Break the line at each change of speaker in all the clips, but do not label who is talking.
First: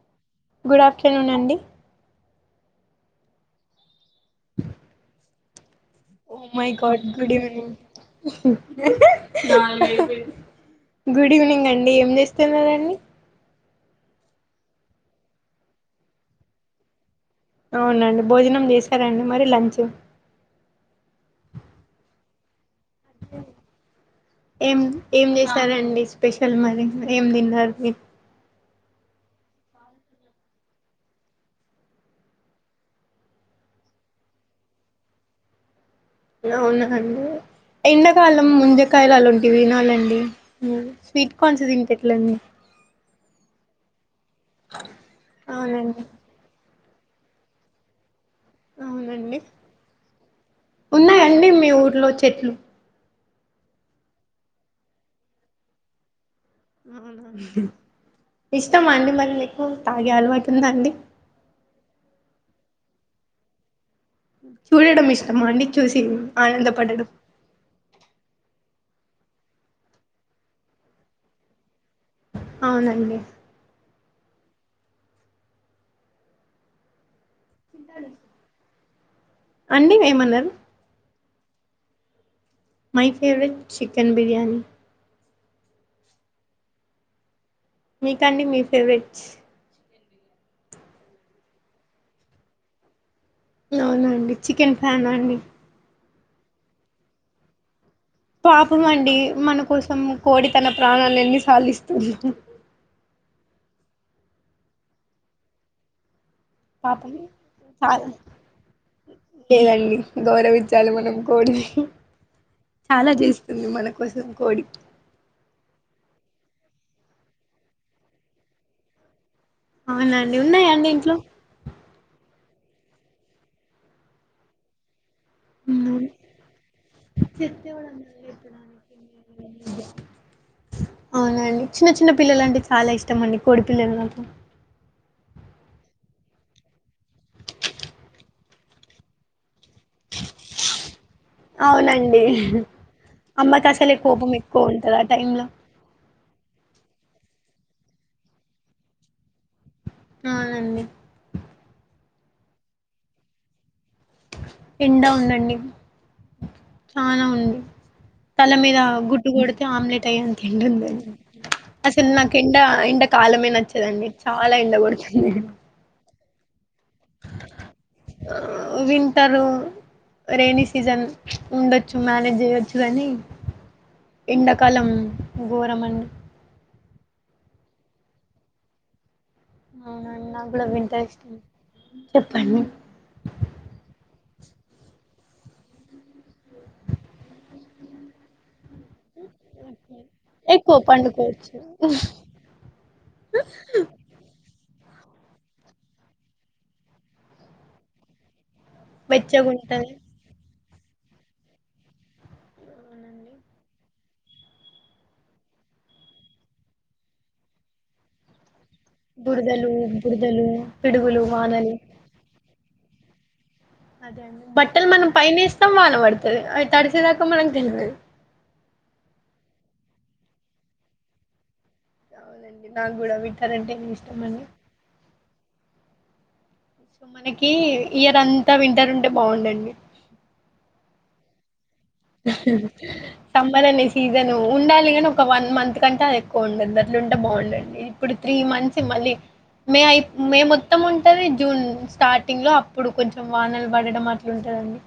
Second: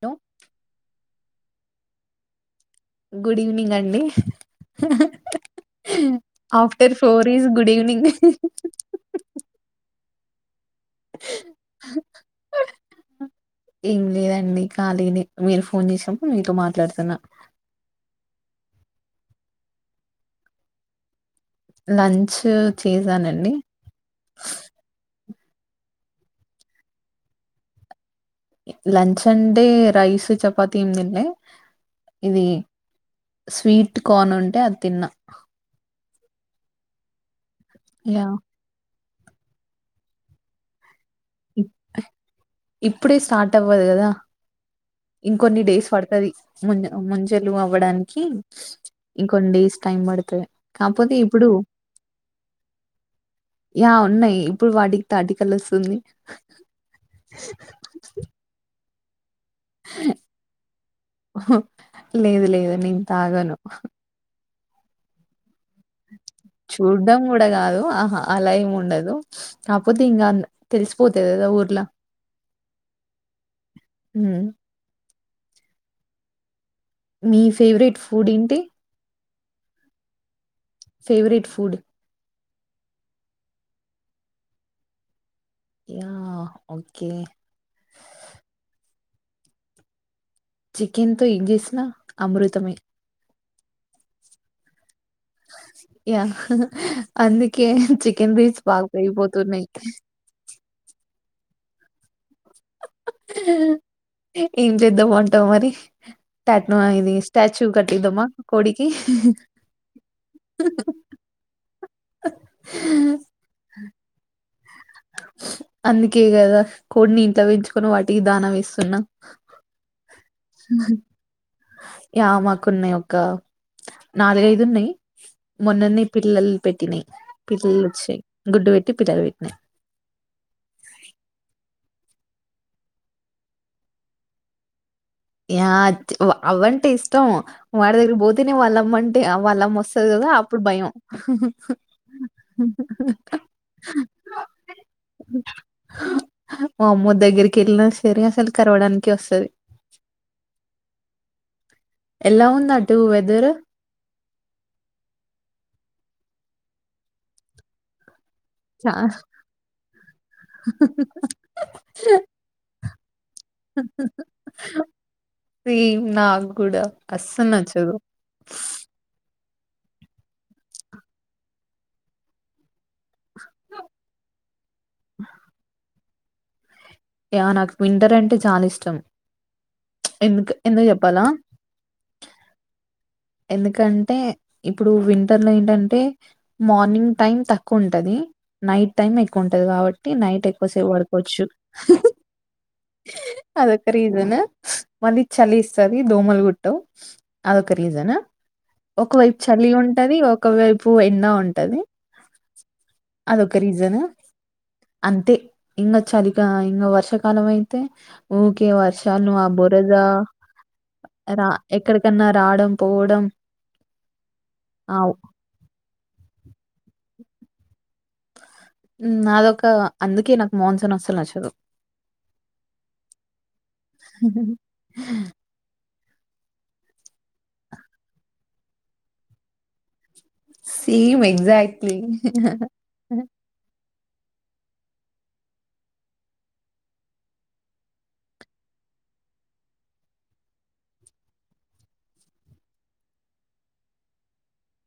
To
good afternoon అండి
good evening అండి
oh my
after
God
four is good evening
good evening అండి ఏం చేస్తున్నండి
ఏం లేదండి కాలినే మీరు ఫోన్ చేసినప్పుడు మీతో మాట్లాడుతున్నా
అవునండి భోజనం చేశారండి మరి లంచ్
లంచ్ చేసానండి
సరేండి స్పెషల్ మరి ఏం తిన్నారు మీరు
లంచ్ అంటే రైస్ చపాతీ నిల్ ఇది స్వీట్ కార్న్ ఉంటే అది తిన్న
అవునా అండి
యా
ఎండాకాలం ముంజకాయలు అలాంటివి వినాలండి
ఇప్పుడే స్టార్ట్ అవ్వదు కదా ఇంకొన్ని డేస్
అవునండి
పడుతది ముం ముంజలు అవ్వడానికి
అవునండి
ఇంకొన్ని డేస్ టైం పడుతుంది కాకపోతే
ఉన్నాయండి
ఇప్పుడు
మీ ఊర్లో చెట్లు
ఆ ఉన్నాయి ఇప్పుడు వాటికి తాటికల్ వస్తుంది
అవును ఇష్టమా అండి మరి మీకు తాగే అలవాటు ఉందా అండి
లేదు లేదు నేను తాగను
చూడడం ఇష్టమ అండి చూసి ఆనందపడడం
చూడ్డం కూడా కాదు ఆహా అలా ఏమి ఉండదు కాకపోతే ఇంకా తెలిసిపోతుది కదా ఊర్లా
అవునండి
హ మీ ఫేవరెట్ ఫుడ్ ఏంటి
అండి ఏమన్నారు
favourite food
my favourite chicken biryani
yeah okay
మీకండి మీ ఫేవరెట్స్
చికెన్ తో ఎం చేసినా అమృతమే
అవునా అండి చికెన్ ప్యాన్నా అండి
యా అందుకే చికెన్ రేట్స్
పాపం
బాగా
అండి మన
పెరిగిపోతున్నాయి.
కోసం కోడి తన ప్రాణాల ఎన్ని సార్లులిస్తుందో
ఏం చేద్దామంటావ్ మరి ట్యాట్ను
పాపం
ఇది స్టాచ్యూ
చాలా
కట్టద్దమ్మా కోడికి
కోడి చాలా చేస్తుంది మన కోసం కోడి
అందుకే కదా కోడిని ఇంట్లో పెంచుకొని వాటికి దానం వేస్తున్నా
అవునండి ఉన్నాయాండి ఇంట్లో
యా మాకున్నాయి ఒక నాలుగఐదు ఉన్నాయి మొన్నన్న పిల్లలు పెట్టినాయి పిల్లలు వచ్చాయి గుడ్డు పెట్టి పిల్లలు పెట్టినాయి
అవునండి చిన్న చిన్న పిల్లల అంటే చాలా ఇష్టం అండి కోడి పిల్లలు మాత్రం
ఆ అవ్వంటే ఇష్టం వాడి దగ్గర పోతేనే వాళ్ళమ్మంటే వాళ్ళమ్మ వస్తుంది అప్పుడు భయం
అవునండి అమ్మకి అసలే కోపం ఎక్కువ ఉంటది ఆ టైం లో
మా అమ్మ దగ్గరికి వెళ్ళినా సరే అసలు కరవడానికి వస్తుది
అవునండి
ఎలా ఉంది అటు వెదర్
ఎండా ఉందండి చాలా ఉంది తల మీీద
చా
గుట్టు కొడితే ఆమ్లెట్ అయ్యంత ఎండ ఉందండి అసలు నాకు ఎండ ఎండ కాలమే నచ్చదండి చాలా ఎండ పడుతుంది నేను
సేమ్ నాకు కూడా అస్స నచ్చదు
రెయిని సీజన్ ఉండొచ్చు మేనేేజ్ చేయొచ్చు కాని ఎండాకాలం ఘోరంం
యా నాకు వింటర్ అంటే చాలా ఇష్టం
అవునండి నాకు
ఎందుకు
కూడా
ఎందుకు
వింటర్
చెప్పాలా
ఇష్టం చెప్పండి
ఎందుకంటే ఇప్పుడు వింటర్ లో ఏంటంటే మార్నింగ్ టైం తక్కువ ఉంటది నైట్ టైం ఎక్కువ ఉంటది కాబట్టి నైట్
ఎక్కువ
ఎక్కువసేపు పడుకోవచ్చు
పండుకోవచ్చు
అదక ర ఇదనా మళ్ళీ చలి ఇస్తుది దోమలు గుట్ట అదొక రీజనా ఒకవైపు చలి
వెచ్చగుంటది
ఉంటది ఒకవైపు ఎండ ఉంటది అదొక రీజన్ అంతే ఇంక చలి గా ఇంకా వర్షాకాలం అయితే ఊకె ఒకే వర్షాలను ఆ
బురదలు
బురద
బురదలు పిడుగులు
రా
వానలు
ఎక్కడికన్నా రావడం పోవడం
అదే అండి బట్టలు
ఆ
మనం పైన వేస్తాం వాన పడుతది అవి తడిసేదాకా మనకు తెలియదు
నాదొక అందుకే నాకు మోన్సన్ వస్తుంది నచ్చదు
అవునండి నాకు కూడా విక్కారంటే ఏమి ఇష్టం అని మనకి ఇయర్ అంతా వింటర్ ఉంటే బాగుందండి
టీం ఎగ్జాయిట్
సమ్బనన్ని సీజన్ ఉండాలి నీ ఒక వన్ మంత్ కంటే అది ఎక్కువ ఉండదు అట్లు ఉంటే బాగుండండి ఇప్పుడు త్రీ మంత్స్ అలి మే ఐ మే మొత్తం ఉంటది. జూన్ స్టార్టింగ్ లో అప్పుడు కొంచెం వానలు పడడం అట్లుంట. దండి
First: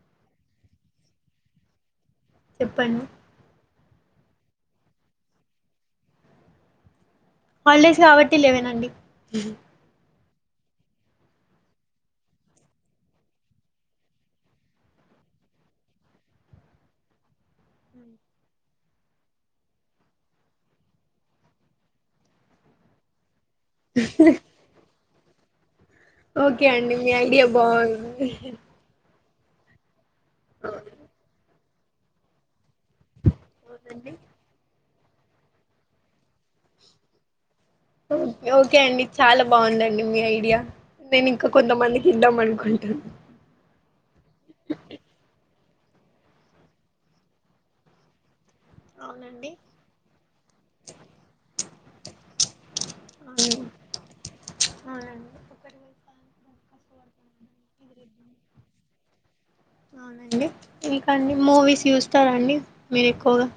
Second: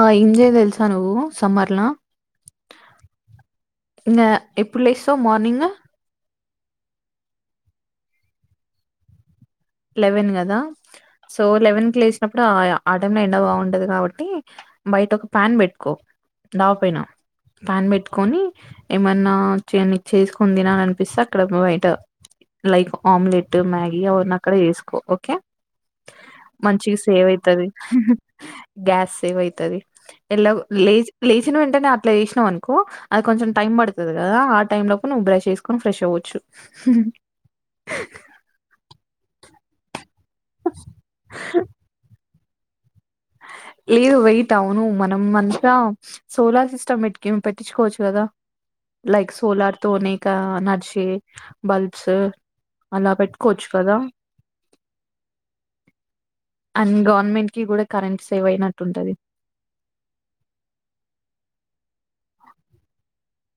ఆ ఇంజయ్ తెలుసా నువ్వు సమ్మర్లా
చెప్పండి
ఇంగ ఎప్పుడు లెస్సవ్ మార్నింగ్
హాలిడేస్ కాబట్టి లెవెన్ అండి
లెవెన్ కదా సో లెవెన్ కి లేచినప్పుడు ఆ టైమ్ లో ఎండా బాగుంటది కాబట్టి బయట ఒక ప్యాన్ పెట్టుకో, డాబపైన ప్యాన్ పెట్టుకొని ఏమన్నా చే నీకు చేసుకొని తినాల అనిపిస్తే అక్కడ బయట లైక్ ఆమ్లెట్ మ్యాగీ అవన్నీ అక్కడ వేసుకో ఓకే
ఓకే
మంచిగ
అండి మీ
సేవ్
ఐడియా
అయితది
బాగుంది
గ్యాస్ సేవుతది ఎలాగో లేచి లేచిన వెంటనే అట్లా చేసినావ్ అనుకో అది కొంచెం టైం పడుతది
అవునండి
కదా ఆ టై లోపు నువ్వు బ్రెష్ చేసుకొని ఫ్రెష్ అవ్వొచ్చు
ఓకే అండి చాలా బాగుందండి మీ ఐడియా నేను ఇంకా కొంతమందికి ఇద్దాం అను కుంటాన్
లేదు వెయిట్ అవును మనం మంచిగా సోలార్ సిస్టమ్ మట్కేమి పెట్టిచ్చుకోవచ్చు కదా. లైక్
అవునండి
సోలార్ తో అనేక ఎనర్జీ బల్బ్స్ అలా
అవును
పెట్టుకోవచ్చు కదా
అవునండి
అండ్ గవర్నమెంట్ కి కూడా కరెంట్స్
అవునండి ఇంకా అండి మూవీస్ చూస్ తారా అండి మీరు ఎక్కువగా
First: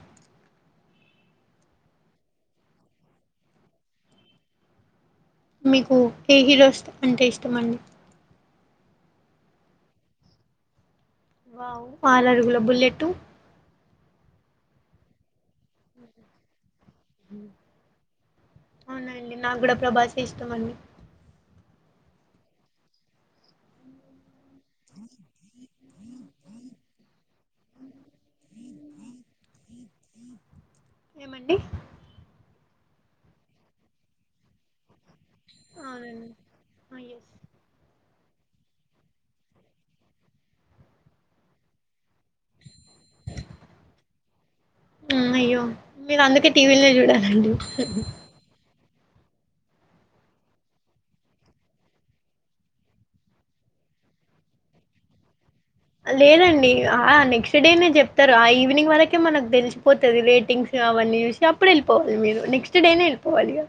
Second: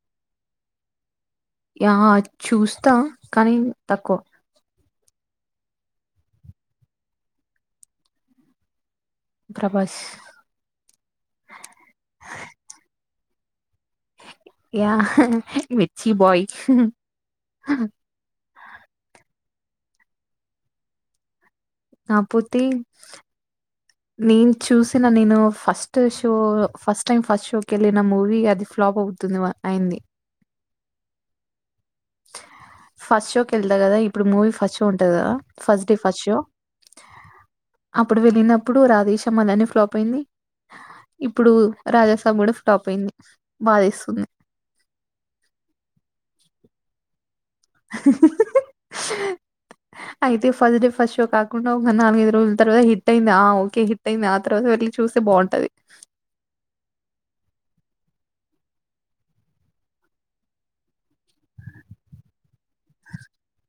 యా చూస్తా కానీ తక్కువ
మీకు ఏ హీరోస్ అంటే ఇష్టమండి
ప్రభాస్
వావ్ ఆరు అడుగుల బుల్లెట్టు
యా మిర్చీ బాయ్
అవునండి నాక్కూడా ప్రభాసే ఇష్టమండి
కాపోతే నేన్ చూసిన నేను first show, first time first షోకి వెళ్ళిన మూవీ అది ఫ్లాప్ అవుతుంది వా. అయింది
ఏమండి
ఫస్ట్ షోకి వెళ్తా కదా, ఇప్పుడు మూవీ ఫస్ట్ షో ఉంటది కదా. ఫస్ట్ డే ఫస్ట్
అవునండి
షో
అయ్యో
అప్పుడు వెళ్ళినప్పుడు రాధే శ్యామ్ అలానే ఫ్లాప్ అయింది ఇప్పుడు రాజ సా సాబ్ కూడా ఫ్లాప్ అయింది బాధేస్తుంది
అయ్యో మీరు అందుకే టీవీలే చూడాల
అయితే ఫస్ట్ డే ఫస్ట్ షో కాకుండా ఒక నాలుగైదు రోజుల తర్త హిట్ అయింది, ఆ ఓకే హిట్ అయింది ఆ తర్వాత వెళ్. చూస్తే బాగుంటది
లేదండి ఆ నెక్స్ట్ డే నే చెప్తరు, ఆ ఈవినింగ్ వరకే మనకు తెలిసిపోతది రేటింగ్స్. గా వన్నీ చూసి అప్పుడు వెళ్ళిపోవాలి మీరు నెక్స్ట్ డే నే వెళ్ళి పోవాలి గా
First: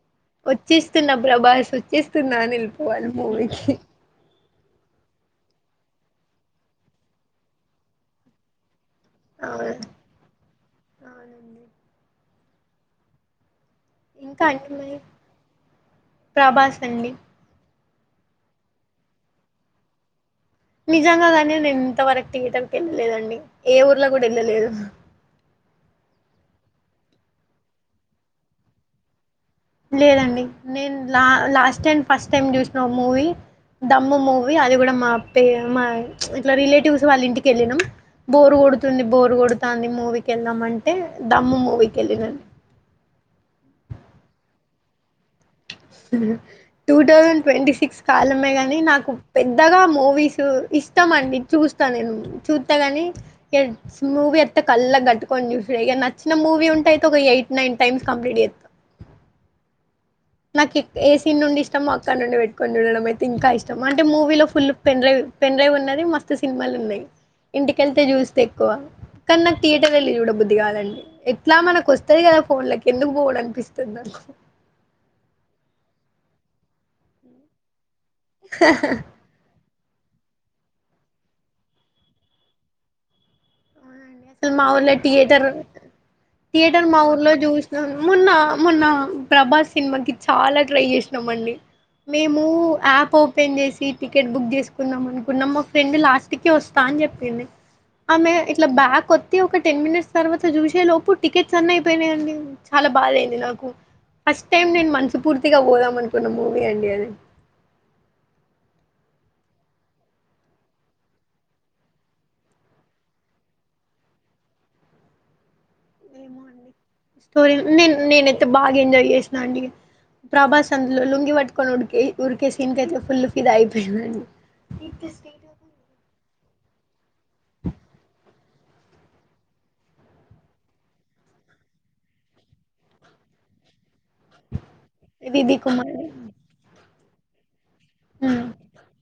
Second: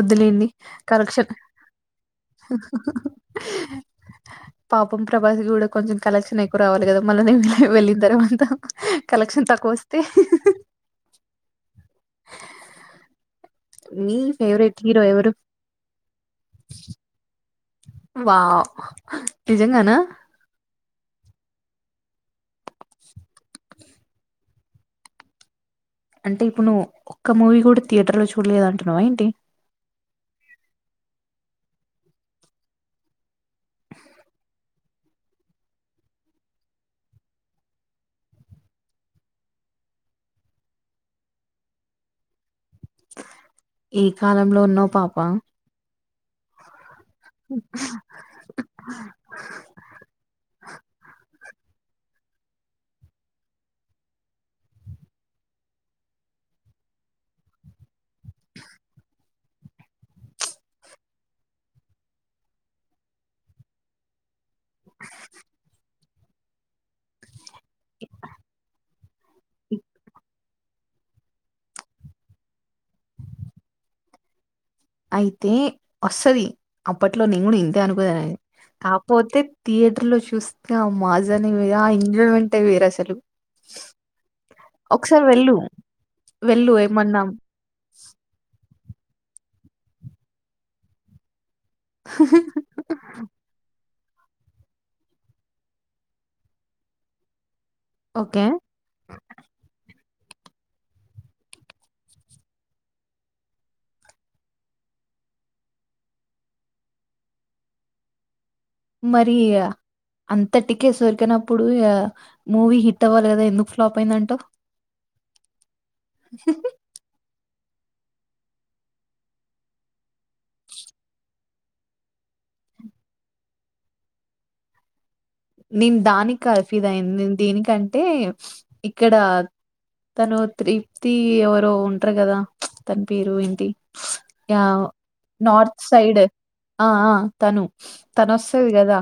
వద్దులేండి
వచ్చేస్తున్నా
కరెక్షన్
ప్రభాస్, వచ్చేస్తున్నా అని వెళ్ళిపోవాలి మూవీ కి
పాపం ప్రభాస్ కూడా కొంచెం కలెక్షన్ ఎక్కువ రావాలి కదా మళ్ళ నేను వెళ్ళిన తర్వాత కలెక్షన్ తక్కువ
అవును
వస్తే
అవునండి
మీ
ఇంకా అండి
ఫేవరెట్
మరి
హీరో ఎవరు
ప్రభాస్ అండి
వావ్ నిజంగానా
నిజంగా కాని నేను ఇంత వరకు థియేటర్ కి వెళ్ళలేదండి ఏ ఊర్లో కూడా వెళ్ళలేదు
అంటే ఇప్పుడు నువ్వు ఒక్క మూవీ కూడా థియేటర్ లో చూడలేదు అంటున్నావా ఏంటి
లేదండి నేను లా లాస్ట్ టైం ఫస్ట్ టైం చూసినఓ మూవీ దమ్ము మూవీ అది కూడా మా అే మా ఇట్లా రిలేటివ్స్ వాళ్ళ ఇంటికి వెళ్ళాం బోరుగు కొడుతుంది బోర్ కొడుతాంది మూవీకి వెళ్దాం అంటే దమ్ము మూవీకి వెళ్ళినండి
ఈ కాలంలో ఉన్నావు పాప
టూ థౌజండ్ ట్వంటీ సిక్స్ కాలమే కాగాని నాకు పెద్దగా మూవీస్ ఇస్తామండి చూస్తా నేను చూస్తా గాని ఇక మూవీ అత్త కళ్ళ కట్టుకొని చూస ఇక నచ్చిన మూవీ ఉంటే అయితే ఒక ఎయిట్ నైన్ టైమ్స్ కంప్లీట్ ఎ నాకు ఏ సీన్ నుండి ఇష్టమో అక్కడ నుండి పెట్టుకొని ఉండడం అయితే ఇంకా ఇష్టం అంటే మూవీలో ఫుల్ పెన్డ్రైవ్ పెన్డ్రైవ్ ఉన్నది మస్తు సినిమాలు ఉన్నాయి ఇంటికెళ్తే చూస్తే ఎక్కువ కానీ నాకు థియేటర్ వెళ్ళీ చూడబుద్దు దిగాలండి ఎట్లా మనకు వస్తుంది కదా ఫోన్లకి ఎందుకు పోడం అనిపిస్తుంది నాకు
అయితే వస్తంది అప్పట్లో ని కూడా ఇ అనుకోనెదని కాకపోతే తీయి తుర్లో చూస్తే ఆ మోజానే వే ఆ ఎంజొయ్మెంత్ వెంటే వేర్ అసలు
సల్ మా ఊర్లో
ఒకసారి
టియేటరు
వెళ్ళు వెళ్ళు
టియేటర్ మా
ఏమన్నా
ఊర్లో జూసినాను మొన్నా మొన్నా ప్రభాస్ సినిమాకి చాలా ట్రై జేసినామండి మేమూ యాప్ ఓపెన్ జేసి టికెట్ బుగ్ జేసుకుందాం అనుకున్నం మా ఫ్రెండ్ లాస్ట్ కే వస్తా అని జెప్పింది అమె
ఓకే.
ఇట్ల బ్యాక్ తి ఒక టెన్ మినిట్స్ తర్వాత జూసే లోపు టికెట్స్ అన్ని అయిపోయినయండి చాల భాదైంది నాకు ఫస్ట్ టైం నేను మనసు పూర్తిగా బోదాం అనుకున్న మూవీ అండీ అది
మరీ య అంతటికే సొర్కేనప్పుడు య మూవీ హిట్ అవ్వాలి కదా ఎందుకు ఫ్లాప్ అయ్యిందంటవ్ [unintelligible]
నేన్ నేనైతే బాగా ఎంజాయ్ జేసినా అండీ ప్రభాస్ అందులో లుంగి పట్టు [unintelligible] డుకే ఉరికే సీన్ కయితే ఫుల్ ఫిదా అయిపోయిందండి
నేన్ దానిక్కాద్ ఫిదా అయింది నేన్ దేనికంటే ఇక్కడ తనూ త్రిప్తీ ఎవరో ఉంటరు గదా తన పేరు ఏంటి యావ్
ఇది
నార్త్
కుమార్
సైడ్ అ ఆ తను తన
హ్మ్
ఒస్తది గదా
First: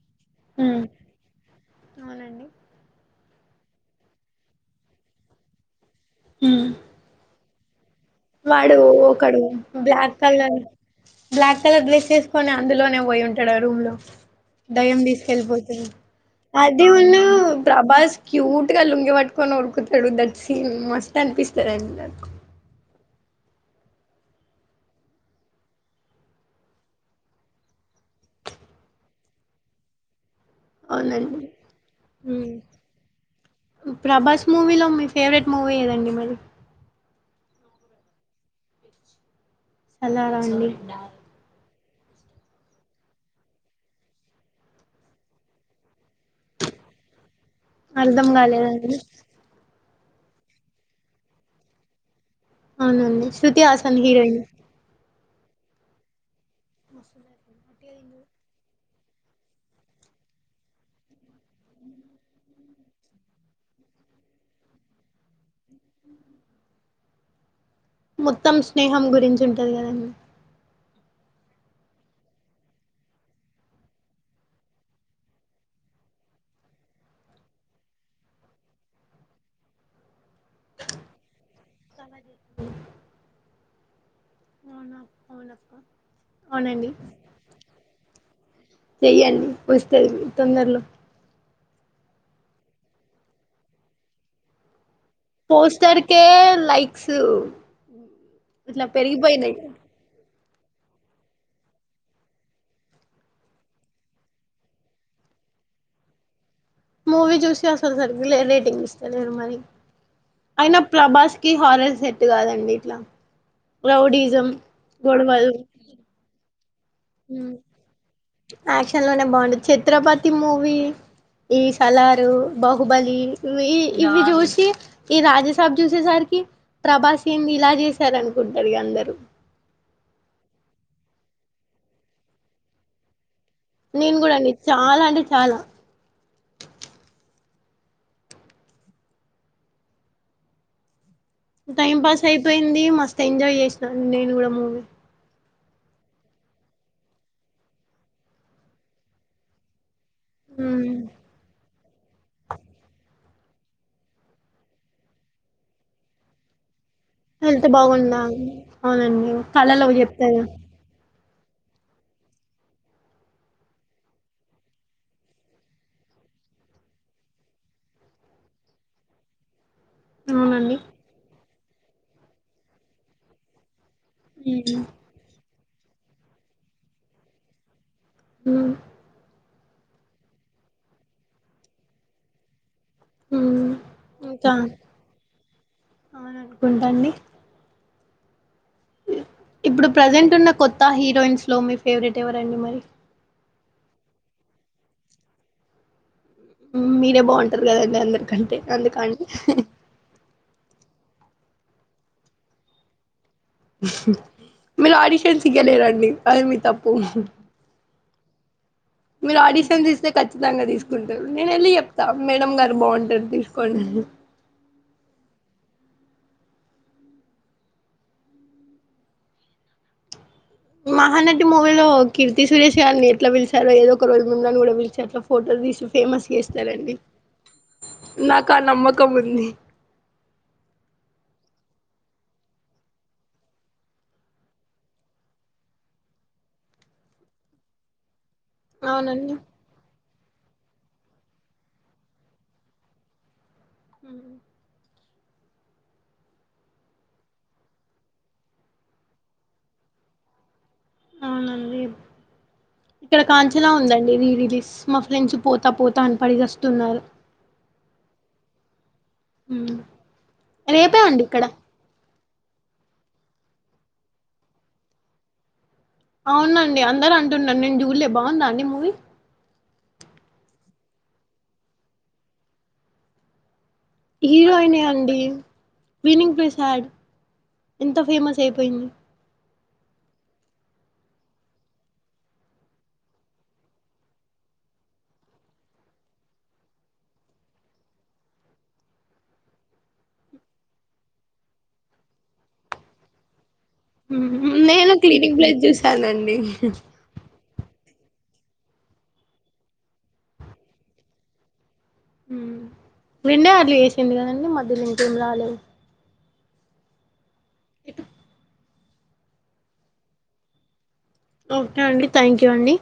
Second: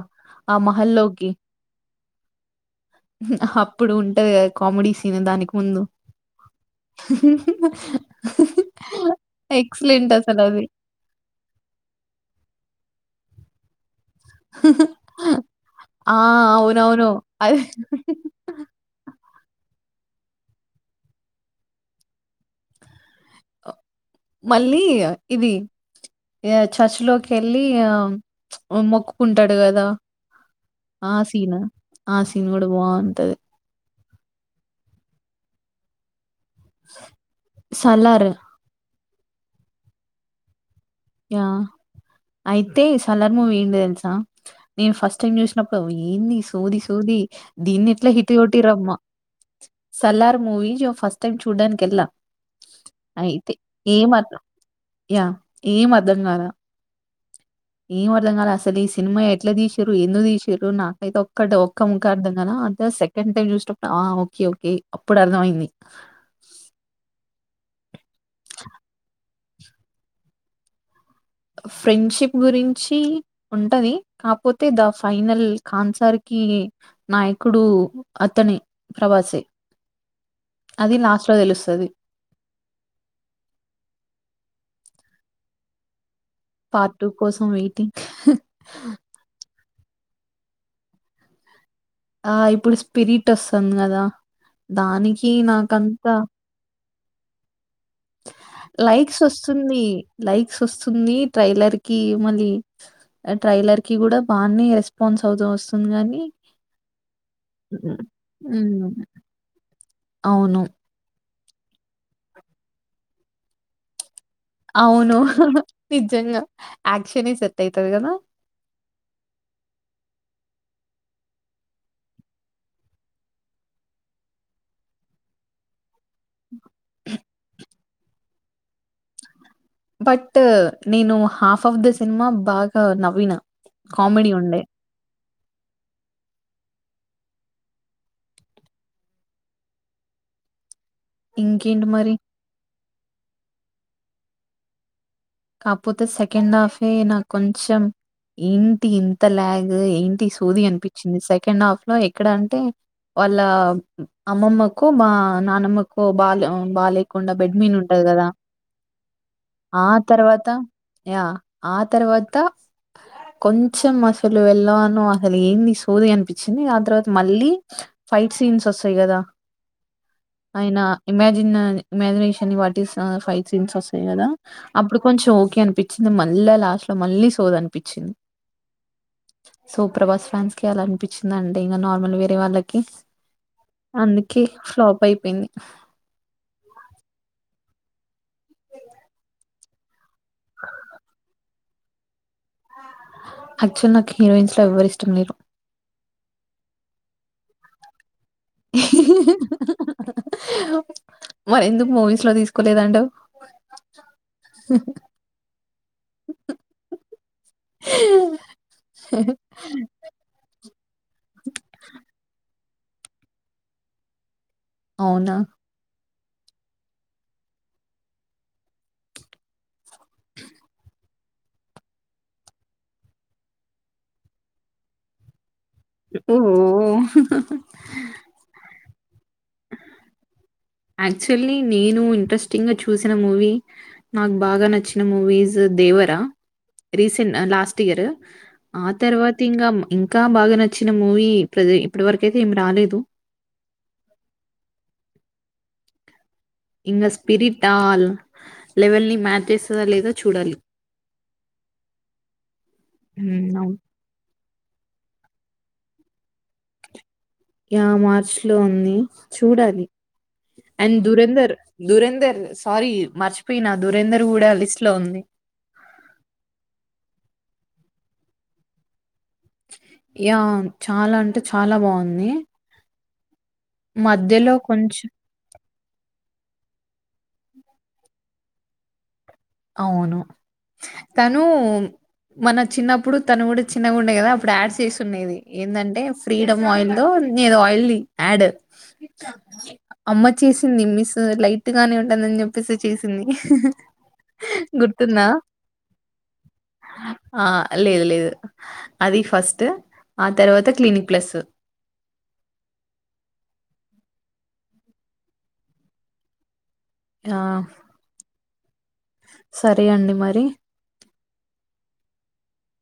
ఆ
హ్మ్
మహల్లోకి
అవునండి
ఉహ్ హప్పుడు ఉంటది గదా కామెడీ సీన్ దానికి ముందు
ఉ
హే
వాడూ ఒకడు బ్లాక్ కలర్
అసలది.
బ్లాక్ కలర్ డ్రెస్ ఏసుకొని అందులోనే పోయే ఉంటాడ రూమ్ లో దయ్యం దీసుకెల్పోతుంది
ఆ!
అది
అవునవును.
ఉన్నూ
అది
ప్రభాస్ క్యూట్ గా లుంగి వట్ కొను ఉడుకుతడూ దట్ సీన్ మస్త్ అనిపిస్తడండి నాకు
మళ్ళీ అ ఇదీ యా చర్చలోకెళ్ళి ఆ మొక్కుకుంటాడు గదా
అవునండి
ఆసీనా ఆసీన్
హ్మ్.
గుడ బోంటది
ప్రభాస్ మూవీలో మీ ఫేవరెట్ మూవీ ఏదండి మరీ
సలార్
సలారా అండి
యా అయితే సల్లార్ మూవీ ఏం తెలుసా నేను ఫస్ట్ టైమ్ జూసినప్పుడోయ్ ఏంది ఈ సోది సోది దీన్ని ఎట్లా
అర్ధం
హిట్ కొట్టిరమ్మ
కాలేదండి
సల్లార్ మూవీ జో ఫస్ట్ టైమ్ చూడ్డానికెళ్ళ
అవునండి
అయితే
శృతి హాసన్
ఎం అత్
హీరోయిన్
ఏం అర్ధంగాల
[inaudible]
ఏం అర్ధంగాల అసలు, ఈ సినిమా ఎట్ల దీసిరు, ఎందుకు దీసిరు, నాకైతే ఒక్కటి ఒక్క ముక్క అర్ధంగాల. అంతా సెకండ్ టైమ్ చూసినపుడు, ఆ ఓకె ఓకె అప్పుడు అర్థం అయింది.
మొత్తం స్నేహం గురించి ఉంటదిగదండి!
ఫ్రెండ్షిప్ గురించి ఉంటదీ, కాపోతే ద ఫైనల్ కాన్సర్ కీ నాయకుడు అతనే ప్రభాసే. అది లాస్ట్ లో తెలుస్తది.
అవునా అ అవునక్క. అవునండి
పార్ట్ టూ కోసం వెయిటింగ్.
వస్తేయి ఇవి తొందర్లో.
ఆ ఇప్పుడు స్పిరిట్ వస్తాంది గదా, దానిక్
పోస్టర్కే, లైక్సూ
లైక్స్ వస్తుందీ. లై స్ వస్తుంది ట్రైలర్ కి మళ్ళీ, ట్రైలర్ కి కూడ బానే రెస్పాన్స్ అవుతా వస్తుంది గాని,
మూవీ చూసి అసలు సరిగ్గ లే రేటింగ్
హ్మ్.
ఇస్తలేరు మరి.
అవును.
అయినా ప్లభాస్ కి హారర్ సెట్ కాదండి ఇట్ల. రౌడీ
అవును నిజంగా. యాక్షనే
మ్
సెట్ అయితది గదా!
యాక్షన్ లోనే బాగుంటది. ఛత్రపతి మూవీ ఈ సలారు, బాహుబలి, ఈ ఇవి చూసి ఈ రాజసభ చూసేసరికి ప్రభాస్ ఏంది ఇలా చేశార అనుకున్
బట్ నేను హాఫ్ ఆఫ్ ద సినిమా బాగ నవ్వినా.
నేను కూడా అండి చాల అంటే చాలా.
ఇంకేంటి
టైం
మరి?
పాస్ అయిపోయింది మస్తు ఎంజాయ్ చేసినాను నేను కూడా మూవి.
కాకపోతే, సెకండ్ హాఫే నాకు కొంచెం ఏంటి ఇంత లాగ్ ఏం టి ఈ సోది అనిపించింది. సెకండ్ హాఫ్ లో ఎక్కడ అంటే, వాళ్ళ అమ్మమ్మకొ బా నానమ్మకో బాల బాలే బెడ్
హెల్త్
మీదుంటది
బాగుండా
గదా!
అవునండి. కళలో
ఆ
చెప్
తర్వాత య. ఆ తర్వాత, కొంచెం అసలు వెళ్ళమనో అసలు ఏంది సోది అనిపించింది. ఆ తర్వాత మళ్ళీ ఫై ఫైట్ సీన్స్ వస్తాయి కదా!
అవునండి
ఆయన ఇమాజిన్ ఇమాజినేషన్ బట్టి ఫైవ్ సీన్స్ వస్ తన్నాయి కదా! కొంచెం ఓకె అనిపిచ్చింది. మళ్ళ లాస్ట్ లో మళ్ళీ సోది అనిపిచ్చింది.
మ్
సో ప్రభాస్ ఫ్యాన్స్ కి అలా అనిపించిందంటె, ఇంక నార్మల్ వేరే వాళ్ళకి కి
మ్మ్
అందుకే
ఇంకా
ఫ్లాప్ అయిపోయింది.
అవును అనుకుంటాండి ఇప్పుడు ప్రజెంట్ ఉన్న కొత్త హీరోయిన్స్ లో మీ ఫేవరెట్ ఎవరండి మరి?
యాక్టువల్ నాకు హీరోయిన్స్ లో ఎవర్ ఇష్టం లేదు.
మ్ మీరే బాగుంటారు కదండి. అందరికంటే, అందుకని
మరి ఎందుకు మూవీస్ లో తీసుకోలేదంటావ్?
మీరు ఆడిషన్స్ ఈయలేదండి అది మీ తప్పు.
ఆ
మీరు ఆడిషన్స్ ఇస్తే, ఖచ్చితంగా తీసుకుంటారు. నేను వెళ్ళి చెప్తా. మేడమ్ గా రు బాగుంటారు తీసుకోండి అని.
అవునా!
మహానటి మూవీలో కీర్తి సురేష్ గారిని, ఎట్ల పిలిచారో ఏదో ఒక రోజు మిమల్ని కూడ పిలిచి అట్ల ఫోటో తీస్ ఫేమస్ చేస్తారండి.
ఓహ్!
నాకు ఆ నమ్మ కం ఉంది.
క్చువల్లీ నేను ఇంట్రెస్టింగ్గా చూసిన మూవీ నాకు బాగా నచ్చిన movies Devara recent last year ఆ
అవునండి
తర్వాత ఇంకా ఇంకా బాగా నచ్చ నచ్చిన మూవీ ఇప్ అది ఇప్పటి వరకు అయితే ఏమి రాలేదు.
ఆ
ఇంకా స్పిరిట్ ఆల్ లెవెల్ ని మ్యాచ్ చేస్తుదా లేదా చూడాలి?
అవునండి ఇక్కడ
హ్మ్.
కాంచనా
అవును.
ఉందండి రీరిలీస్ మా ఫ్రెండ్స్ పోతా పోతా అని పడిగస్తున్నారు.
యా మార్చ్ లో ఉంది.
హ్మ్.
చూడాలి అండ్
రేపే అండి ఇక్కడ
దురంధర్ దురంధర్ సారీ మర్చిపోయినా దూరంధర్ కూడా లిస్ట్ లో ఉంది.
అవునండి అందరూ అంటున్నారు నేను జూడ్లే బాగుంద అండి మూవీ.
యా చాలా అంటే చాలా బాగుంది.
హీరోయినే అండి ఫీనింగ్ ఫే సాడ్ ఎంత ఫేమస్ అయిపోయింది.
అవును తను మన చిన్నప్పుడు తను కూడా చిన్నగా ఉండే కదా అప్పుడు యాడ్స్ చేస్సుండేది ఏందంటే ఫ్రీడమ్ ఆయిల్ లో ఏదో ఆయిల్ది ఆడ్ అమ్మ చేసింది మిస్ లైట్ గానే ఉందనని చెప్పేసి చేసింది.
ఉమ్ నేను
గుర్తుందా?
క్లీనిక్ బ్లెజ్ జూసానండి.
ఆ! లేదు లేదు అది ఫస్ట్ ఆ తర్వాత క్లీనిక్ ప్లస్
ఉమ్ వెండే అట్లు చేసింది కదండి మధ్యలో ఇంకేం రాలేదు.
ఆ సరే అండి మరి.
ఓకే అండి థ్యాంక్యూ అండి.